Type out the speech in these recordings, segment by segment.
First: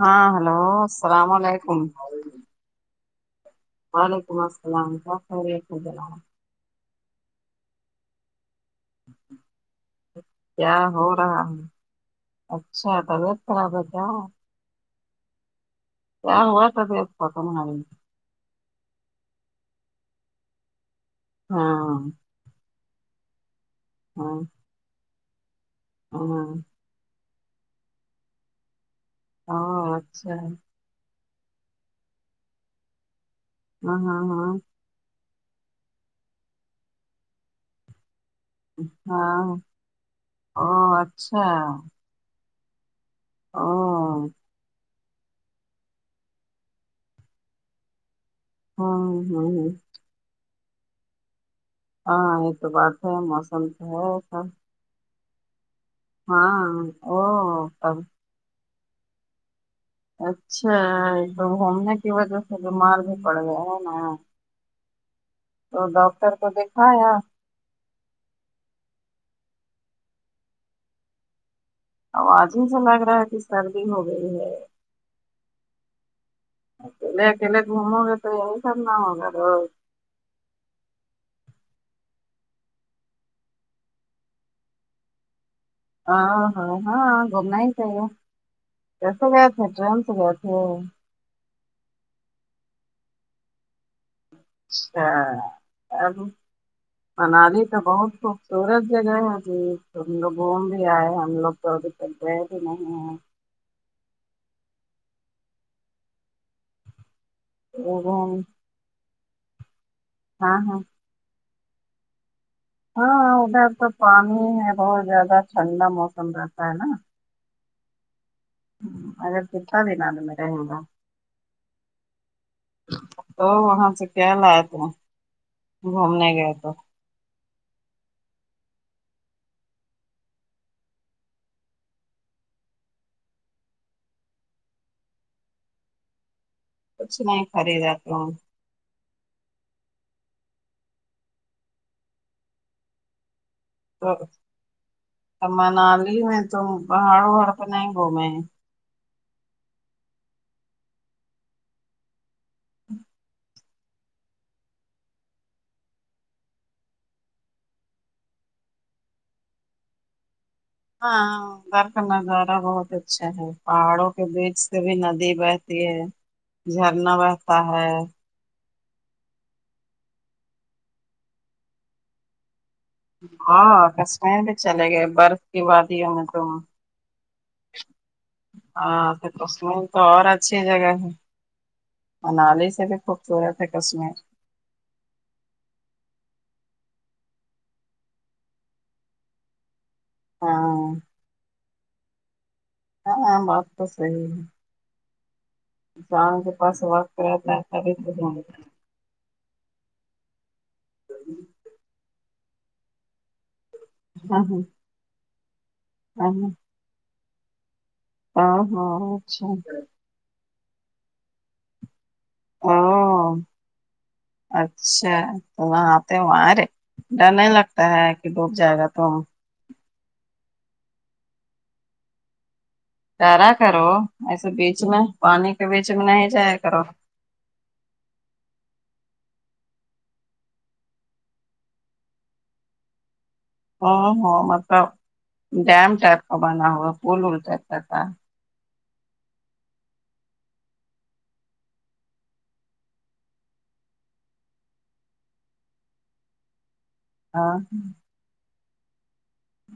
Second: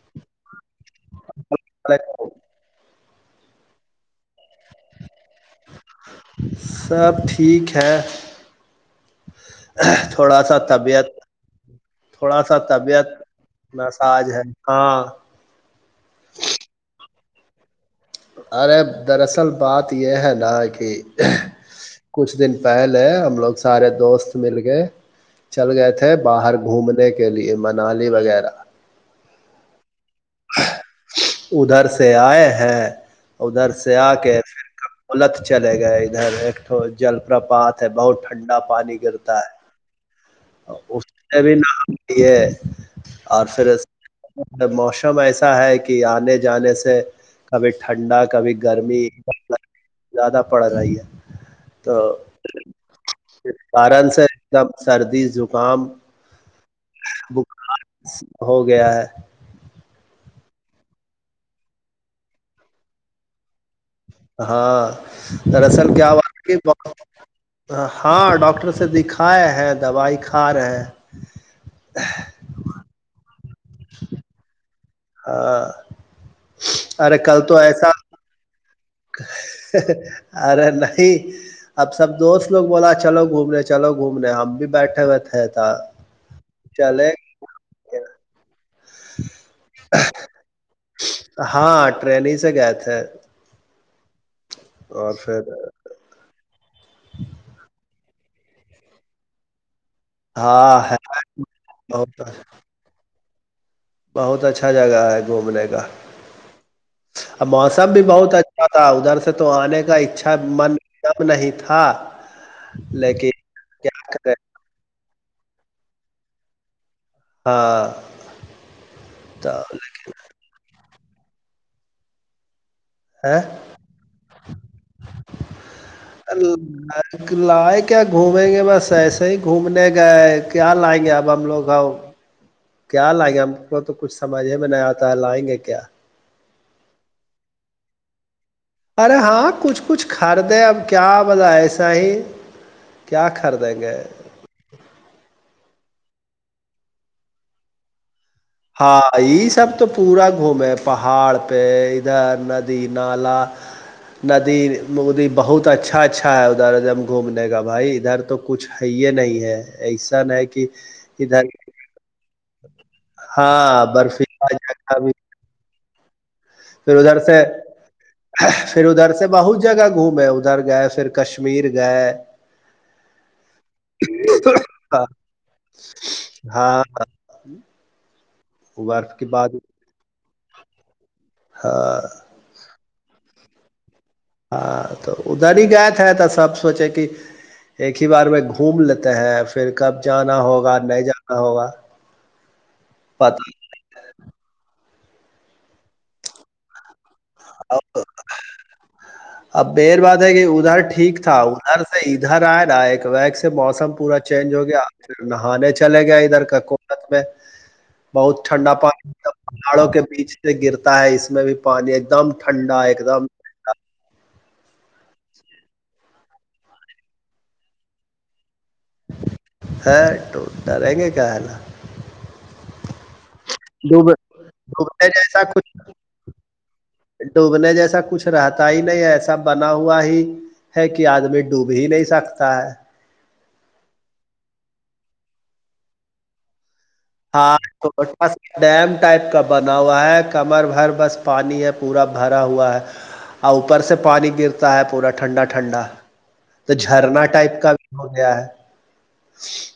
ہاں ہلو السلام علیکم وعلیکم السلام [unintelligible] سب ٹھیک ہے تھوڑا سا کیا ہو طبیعت رہا ہے تھوڑا سا اچھا طبیعت خراب ہے کیا ناساز ہے ہاں کیا ہوا طبیعت کو تمہاری ارے دراصل بات یہ ہے نا کہ ہاں کچھ دن پہلے ہم لوگ سارے دوست ہاں مل کے چل گئے تھے ہاں باہر گھومنے کے لیے منالی وغیرہ ہاں اچھا ادھر سے آئے ہیں ادھر سے ہاں آ ہاں کے ہاں پھر کب ملک چلے گئے ادھر ایک تو جل پرپات ہے بہت ٹھنڈا پانی گرتا ہے ہاں او [unintelligible] اس نے اچھا بھی نام لیے اور او پھر اب ایسا ہے کہ آنے جانے سے کبھی ٹھنڈا کبھی گرمی ہوں ہوں زیادہ پڑ رہی ہے تو ہاں یہ تو بات ہے موسم تو کارن ہے سے ایک سب دم سردی زکام ہاں او بخار تب ہو گیا ہے اچھا ایک تو گھومنے کی وجہ سے بیمار بھی پڑ گئے ہونا ہاں دراصل کیا ہوا ڈاکٹر تھا کو کی دکھایا [unintelligible] ہاں ڈاکٹر سے دکھائے ہیں دوائی کھا رہے ہیں آواز ہی سے لگ رہا ہے کہ سردی ہو گئی ہے ہاں ارے اکیلے کل تو اکیلے ایسا گھومو گے تو یہی سب نا ہوگا تو ارے نہیں اب سب دوست لوگ بولا چلو گھومنے چلو گھومنے ہم بھی بیٹھے ہوئے تھے تھا ہاں ہاں چلے ہاں گھومنا ہی چاہیے کیسے گئے تھے ٹرین سے گئے تھے ہاں ٹرین ہی سے گئے تھے اور پھر اچھا ا منالی تو بہت خوبصورت جگہ ہے جی تم لوگ گھوم بھی ہاں آئے ہم لوگ تو ابھی تک بہت گئے بھی نہیں ہیں بہت اچھا جگہ ہے گھومنے کا موسم وہ بھی بہت گھوم- اچ ھا تھا ادھر سے تو آنے کا اکچھا ہاں من ہاں کب نہیں تھا ہاں لیکن ادھر تو کیا کریں پانی ہے بہت زیادہ ٹھنڈا موسم رہتا ہے نا ہاں اگر تو کتنا دن تو میں رہ گا ہے تو وہاں سے کیا لیا ٹھ گھومنے گئے تو لائے کیا گھومیں گے بس ایسے ہی گھومنے گئے کیا لائیں گے اب ہم لوگ ہو کیا لائیں گے ہم کو تو کچھ سمجھے میں نہیں آتا ہے لائیں گے کیا کچھ نہیں خریدا کیا ارے ہاں کچھ کچھ خریدے اب کیا بہتے سہی ہی کیا خریدیں گے تو منالی میں تم پہاڑ وہاڑ نہیں گھومے ہاں یہ سب تو پورا گھوم ہے پہاڑ پہ ادھر ندی نالا ندی مودی بہت اچھا اچھا ہے ادھر ا د گھومنے کا بھائی ادھر تو کچھ یہ نہیں ہے ایسا کہ ہاں ادھر گر کا نظارہ بہت اچھا ہے ہاں پہاڑوں کے برفیلا بیچ ک بھی جگہ ندی بہتی ہے پھر جھرنا ادھر سے بہتا ہے پھر ادھر سے بہت جگہ گھومے ادھر گئے پھر کشمیر گئے ہاں کشمیر بھی چلے گئے برف کی باد ہی ہو میں تم ہاں ہاں برف کی بات کشمیر تو اور اچھی جگہ ہے ہاں منالی سے بھی خوب چورت ہے کسمیر ہاں تو ادھر ہی گائے تھ ہے تھا سب سوچے کہ ایک ہی بار میں گھوم لیتے ہیں پھر کب جانا ہوگا ہاں نہیں جانا ہوگا ہاں پتا بات تو صحیح ہے جان کے پاس واک کراتا بھی اب مین بات ہے کہ ادھر ٹھیک تھا ادھر سے ادھر آئے نا ایک وگ سے موسم پورا ہے۔ ہاں چینج ہو گیا آج پھر نہانے چلے گیا ہاں ادھر ککت میں بہت ہاں ٹھنڈا پانی ہاں تھا اچھا پہادو کے بیچ گرتا ہے اس میں بھی پانی ایک دم ٹھنڈا ایک دم ہاں اچھا تو وہاں وہاںارے ڈر نہیں لگتا ہے کہ ڈوب جائے گا تو [unintelligible] ڈرا کرو ڈوب ایسے بیچ میں ڈوبنے جیسا پانی کے کچھ بیچ میں نہیں جایا کرو ڈوبنے جیسا کچھ رہتا ہی نہیں ایسا بنا ہوا ہی ہے کہ آدمی ڈوب ہی نہیں سکتا ہے ہ ہاں مطلب ڈیم ٹائپ کا بنا ہوا پول وول ہاں ٹائپ کا کو تھا پس ڈیم ٹائپ کا بنا ہوا ہے کمر بھر بس پانی ہے پورا بھرا ہوا ہے اور اوپر سے پانی گرتا ہے پورا ٹھنڈا ٹھنڈا تو جھرنا ہاں ٹائپ کا بھی ہو گیا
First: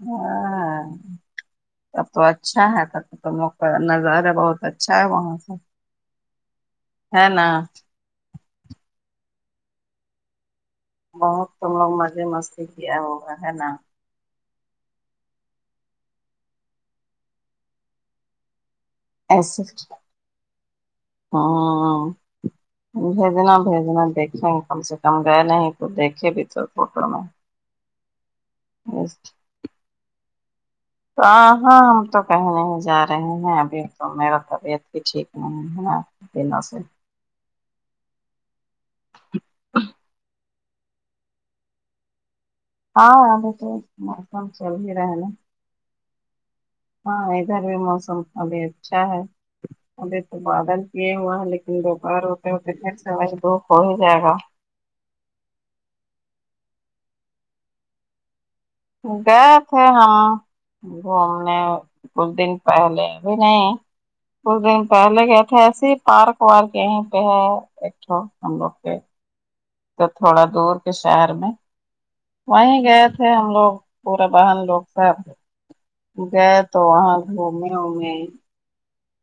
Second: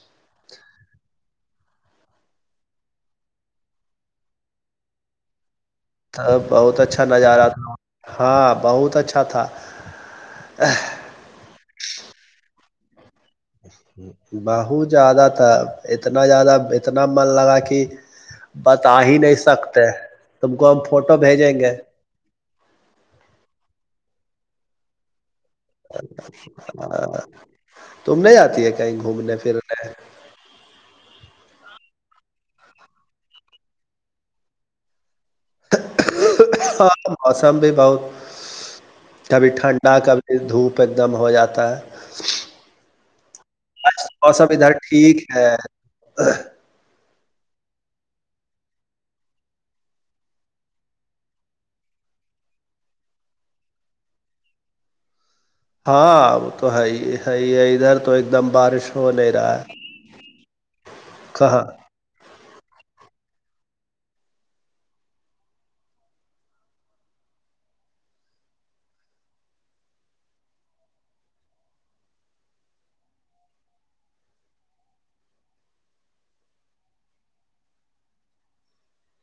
ہاں تب تو اچھا ہے تب تو مقع نظارہ بہت اچھا ہے وہاں سے ا بہت اچھا ہے نا نظارہ تھا ہاں بہت اچھا تھا بہت تم لوگ مزے مستی کیا ہوا ہے نا بہت زیادہ تھا اتنا زیادہ اتنا من لگا کہ بتا ہی نہیں ایسے سکتے تم کو ہم فوٹو بھیجیں گے ہاں بھیجنا بھیجنا دیکھیں کم سے کم گئے نہیں تو دیکھے بھی تو فوٹو میں تم نہیں آتی ہے کہیں گھومنے پھر ہاں ہاں ہم تو کہنے ہی جا رہے ہیں ابھی تو میرا طبیعت بھی ٹھیک نہی ہے نہ ہاں موسم بھی بہت کبھی ٹھنڈا کبھی دھوپ ایک دم ہو جاتا ہے ہاں ابھی تو بس موسم چل ادھر ہی رہے ٹھیک نا ہے ہاں ادھر بھی موسم ابھی اچھا ہے ابھی تو بادل کیے ہوا ہے لیکن دوپہر ہوتے ہوتے پھر سج دکھ ہو ہی جائے گا ہاں وہ تو ہے ہی ہے ہے ادھر تو ایک دم بارش ہو نہیں گئے رہا ہے تھے ہاں گھومنے کہاں کچھ دن پہلے ابھی نہیں کچھ دن پہلے گئے تھے ایسے ہی پارک وارک یہیں پہ ہے ایکٹھ ہم لوگ پہ تو تھوڑا دور کے شہر میں وہیں گئے تھے ہم لوگ پورے بہن لوگ سب تھے گئے تو وہاں گھومے وومے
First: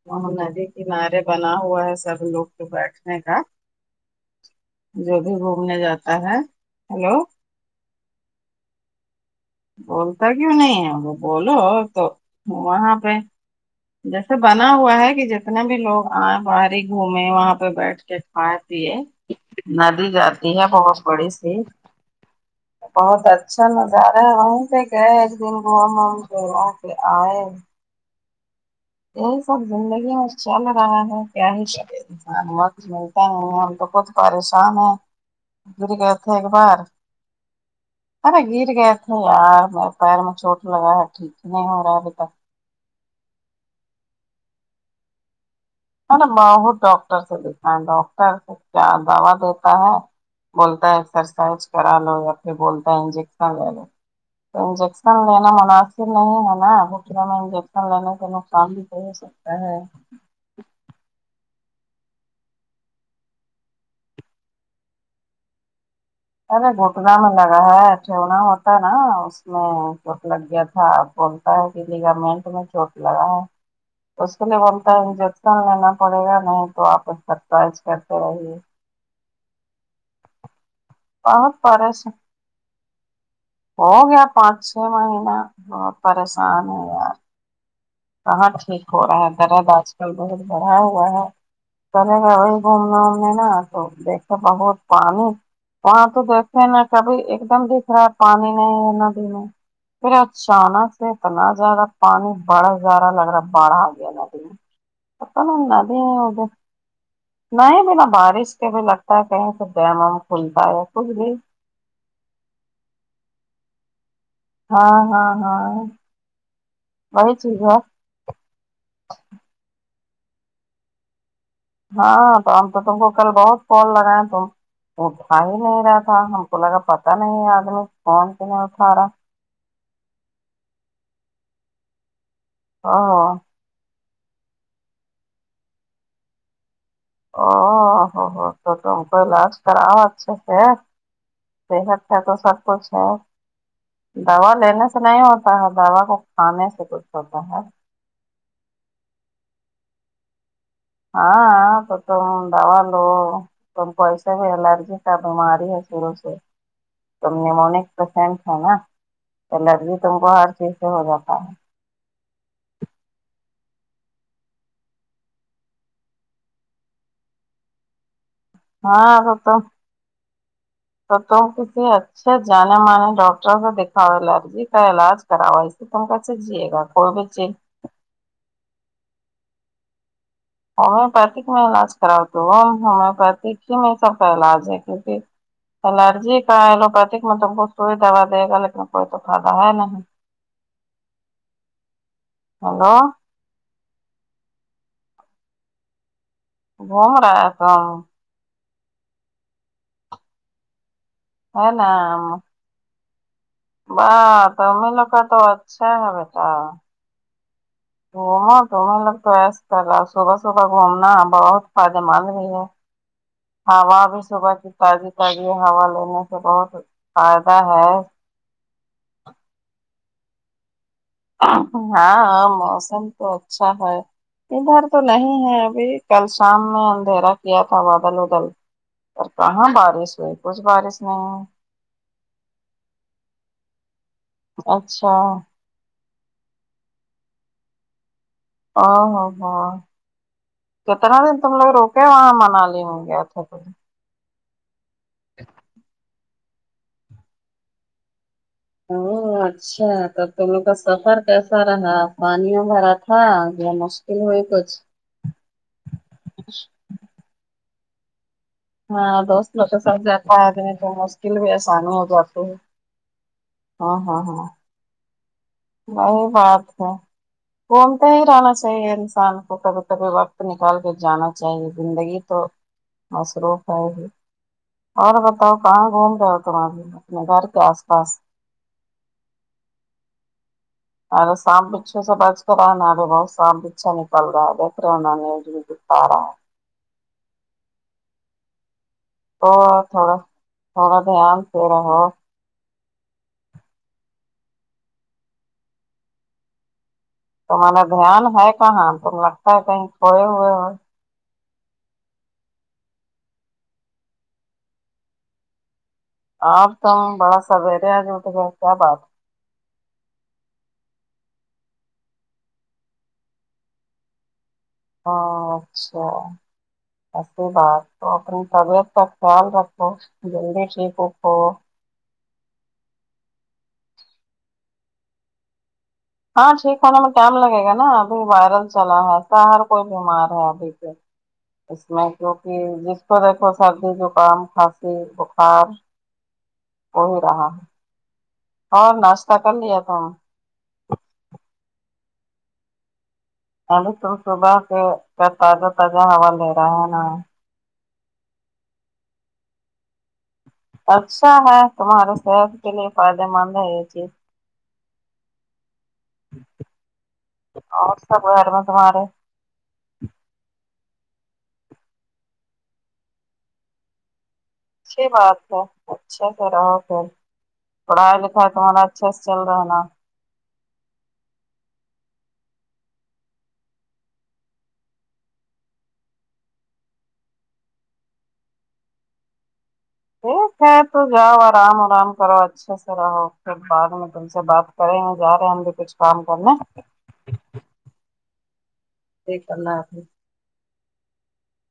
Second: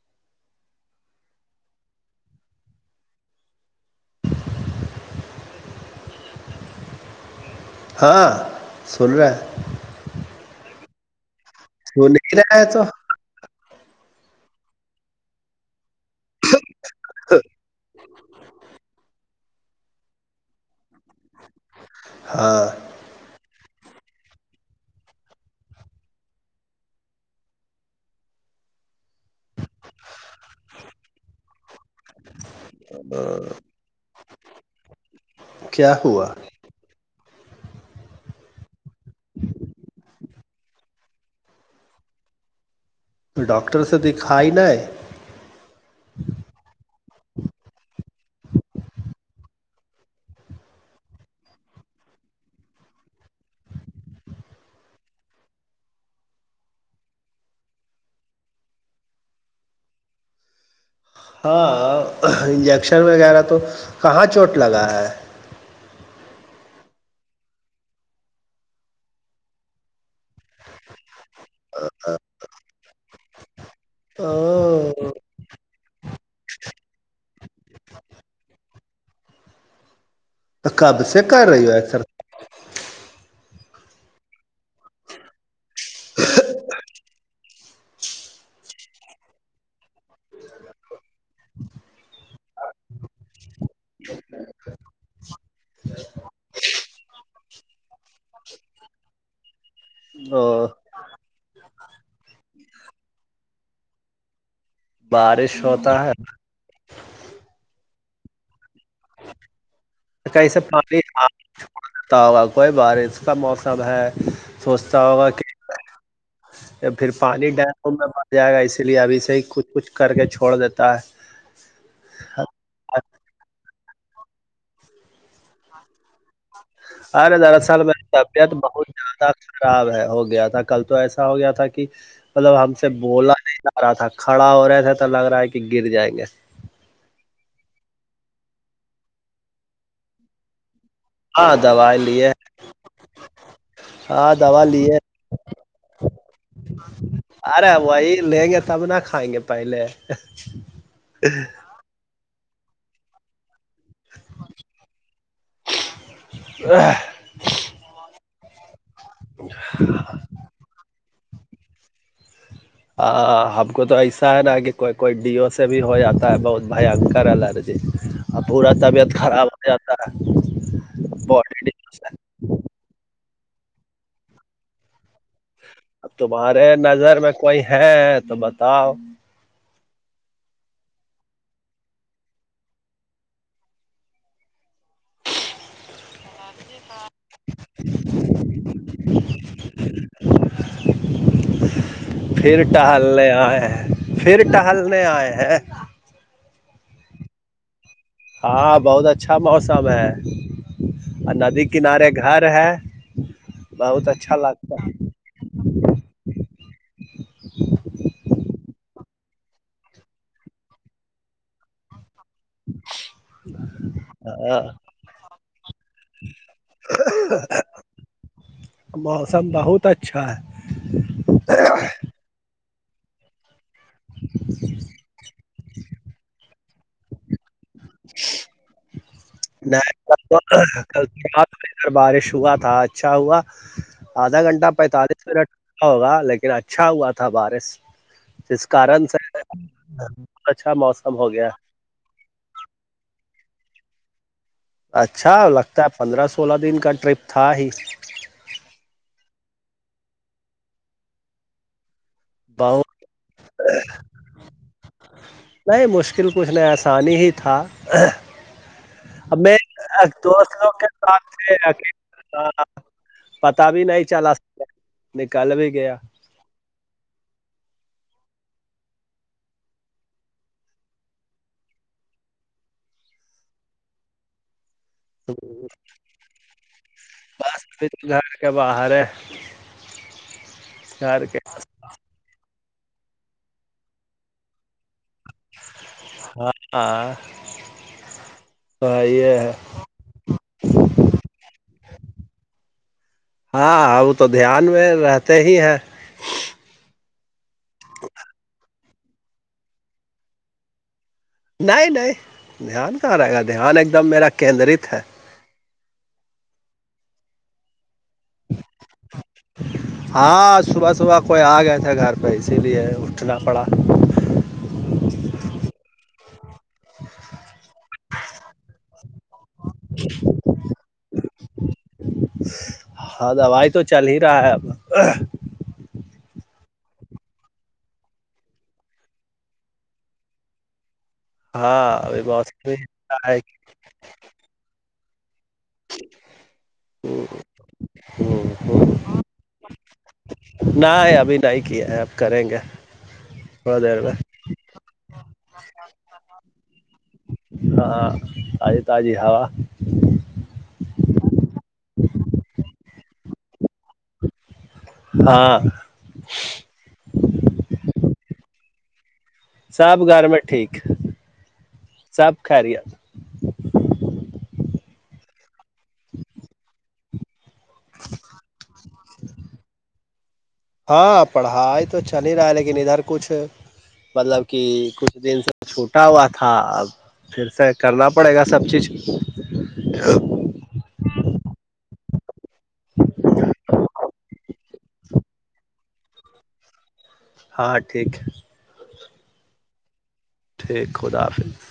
وہ ندی کنارے بنا ہوا ہے سب لوگ تو بیٹھنے کا جو بھی گھومنے جاتا ہے ہلو ہاں سن رہا بولتا کیوں نہیں ہے وہ بولو تو سن ہی رہا ہے تو وہاں پہ جیسے بنا ہوا ہے کہ جتنا بھی لوگ ہاں باہر ہی گھومے وہاں پہ بیٹھ کے کھائے پیے ندی جاتی ہے بہت بڑی سی ہاں بہت اچھا نظارہ ہے وہیں پہ گئے ایک دن گھوم ووم کے وہاں پ آئے یہی سب زندگی میں چل رہا ہے کیا ہی چلے انسان بہت ملتا ہیں ہم تو بہت پریشان ہیں گر کیا گئے تھے ہوا ایک بار ارے گر گئے تھے یار میرے پیر میں چھوٹ لگا ہے ٹھیک نہیں ہو رہا ابھی تک تو ڈاکٹر سے دکھائی نہ نا بہت ڈاکٹر سے دکھا ہے ڈاکٹر کیا دوا دیتا ہے بولتا ہے ایکسرسائز کرا لو یا پھر بولتا ہے انجیکشن لے لو تو انجیکشن لینا مناسب نہیں ہے نا گٹھنوں میں انجیکشن لینے کے نقصان کو ہو سکتا ہے ہاں انجیکشن وغیرہ تو کہاں چوٹ لگا ہے ارے گھٹنا میں لگا ہے ٹونا ہوتا ہے نا اس میں چوٹ لگ گیا تھا بولتا ہے کہ لیگا مٹ میں چوٹ لگا ہے تو اس کے لیے بولتا او انجیکشن لینا پڑے گا نہیں تو آپ اسکاسائز کرتے رہیے اقاب سے کر بہت رہی ہو برس ایکسر ہو گیا پانچ چھ مہینہ بہت پریشان ہے یار کہاں ٹھیک ہو رہا ہے درد آج کل بہت بڑا ہوا ہے کرے کا وہی گھومنے [unintelligible] تو دیکھے بہت پانی تو دیکھتے ہیں نا کابھی ایک دم دکھ رہا ہے پانی نہیں نا دن پھر او اچاناک اتنا زیادہ پانی بڑا زارا لگ رہا ہے باڑھا آ گیا دن [unintelligible] بارش ہوتا ہے نہیں بنا بارش کے بھی لگتا ہے کہیں تو ڈیم وم کہیں سے کھلتا ہے پانی کچھ آ بھی کوئی بارش کا موسم ہے ہاں سوچتا ہاں ہوگا کہ ہاں یا پھر وہی پانی چیز ڈیم ہے کو میں جائے گا اس لیے ابھی سے ہی کچھ کچھ کر کے چھوڑ دیتا ہے ہاں تو ہم تو تم کو کل بہت فون لگائے تم اٹھا ہی نہیں رہا تھا ہم کا پتا ارے نہیں ہے دراصل آدمی میری فون کیوں طبیعت نہیں بہت اٹھارا زیادہ خراب ہو گیا تھا کل تو ایسا ہو گیا تھا کہ مطلب ہم سے او بولا نہیں تھا رہا تھا کھڑا ہو رہے تھے تو لگ رہا ہے کہ گر جائیں گے ا ہو ہو تو تو ہم کوعلاج کریا اچھے سے ہے ہاں دوا صحت کا لیے تو سب کچھ ہے ہاں دوا لینے لیے سے نہیں ہوتا ہے دوا کو کھانے سے کچھ ہوتا ہے کھاگے پائیلے ہاں تم دوا لو تم کوسے بھی الرجی کا بیماری ہے شروع سے [inaudible] نیمونک پیشنٹ ہے نا الرجی تم کو ہر چیز سے ہو جاتا ہے ہم کو تو ایسا ہے نا کہ کوئی کوئی ڈی او سے بھی ہو جاتا ہے بہت بھینکر الرجی اور پورا طبیعت ہاں تو خراب تم ہو جاتا ہے تو تم باڈی کسی ڈیو اچھے جانے مانے ڈاکٹر سے دکھاؤ الرجی کا علاج اواز سے اب تم تمہارے جیے گا کر نظر میں کوئی ہے تو بتاؤ ہومیوپیتک میں علاج کرا تو ہومیوپیتھ ہی میں سب کا علاج ہے کیونکہ الرجی کا لوپی مطلب وہ سوئی دوا دے گا لیکن کوئی تو فائدہ ہے نہیں پھر ہیلو ٹل آئے ہیں پھر ٹہلنے آئے ہیں گھوم رہا ہے تو ہاں بہت اچھا موسم ہے اور ندی ہے کنارے گھر ہے بہت اچھا توم لگتا لوگ تو اچھا ہے تو گومو تومیں لگ تو ایسا کرل صبح صبح گھومنا بہت پاد مدم ہے ہوا بھی صبح ہے کی تازی تازی ہوا لینے سے بہت فائدہ ہے موسم بہت اچھا ہے ہاں ہاں موسم تو اچھا ہے ادھر تو نہیں ہے ابھی کل شام میں اندھیرا کیا تھا مادل ادل اور کہاں بارش ہوئی کچھ بارش نہیں نہیں بارش ہوا تھا اچھا ہوا آدھا گھنٹہ اچھا پینتالیس منٹ ہوگا لیکن اچھا ہوا تھا بارش جس ہ کارن سے ہ اچھا موسم کتنا ہو دن گیا تم لگ روک کیا وہاں منالی میں گیا تھا تو اچھا لگتا ہے پندرہ سولہ دن کا ٹرپ تھا ہی او اچھا تو تم لوگ کا سفر کیسا رہا پانی بہت بارا تھا مشکل ہوئی کچھ نہیں مشکل کچھ نہیں آسانی ہی تھا ہاں اب دوست میں لوگ کے ساتھ جاتا ہے دوست لوگ آدمی کے تو ساتھ مشکل بھی تھا آسانی ہو جاتی اکیلا ہے پتا بھی ہاں نہیں ہاں چلا ہاں نکل بھی گیا وہی بات ہے گھومتے ہی رہنا چاہیے انسان کو کبھی کبھی وقت نکال کے جانا چاہیے زندگی تو مصروف ہو اور بتاؤ کہاں گھوم رہا ہو تم اب اپنے گھر کے بس آس ابھی پاس تو گھر کے باہر ہے گھر ارے کے سانپ بچھو سے بچ کر رہنا اب بہت سانپ پچھا نکل رہا ہے ابے پھر ان نے جو تارا آ ہاں یہ تو تھوڑا تھوڑا دھیان سے رہو ہاں اب تو دھیان میں رہتے ہی ہیں تمہارے دھیان ہے کہاں تم لگتا ہے کہیں کھوئے ہوئے ہو نہیں نہیں دھیان کہا رہے گا دھیان ایک دم میرا کیندرت ہے آپ تو بڑا سویرے آج اٹ گیا کیا بات ہاں صبح صبح کوئی آ گیا تھے گھر پہ اسی لیے اٹھنا پڑا ہاں اچھا ایسی بات تو اپنی طبیعت کا خیال رکھو جلدی ٹھیک اٹھو ہاں دوائی تو چل ہی رہا ہے اب ہاں ٹھیک ہونے میں ٹائم لگے گا نا ابھی وائرل چلا ہے باہر کوئی بیمار ہے ابھی سے اس ہاں میں ابھی کیونکہ موسم ہی جس کو ایسا ہے دیکھو سردی جو کام خاص ی بخار ہو ہی رہا ہے ہمم اور ناشتہ کر لیا تھا نہ ھی ابھی نہیں کیا ہے اب کریں گے تھوڑا اہلے دیر تو میں صبح سے کیا تازہ تازہ ہوا لے رہا ہے نا ہاں تازی تازی ہوا اچھا ہے تمہارے صحت کے لیے فائدے مند ہے یہ چیز ہاں اور سب گھر میں تمہارے سب گھر میں ٹھیک سب خیریت اچھی بات ہے اچھے سے رہا پھر پڑھائی لکھائی تمہارا اچھا سے چل رہا ہے نا ہاں پڑھائی تو چل ہی رہا ہے لیکن ادھر کچھ مطلب کہ کچھ دن سے چھوٹا ہوا تھا اب پھر سے کرنا پڑے گا سب چیز ٹھیک ہے تو جاؤ آرام آرام کرو اچھے سے رہو پھر بعد میں تم سے بات کرے گے جا رہے ہیں ہم بھی کچھ کام کرنا ہاں ٹھیک ٹھیک اللہ حافظ ٹھیک خدا حافظ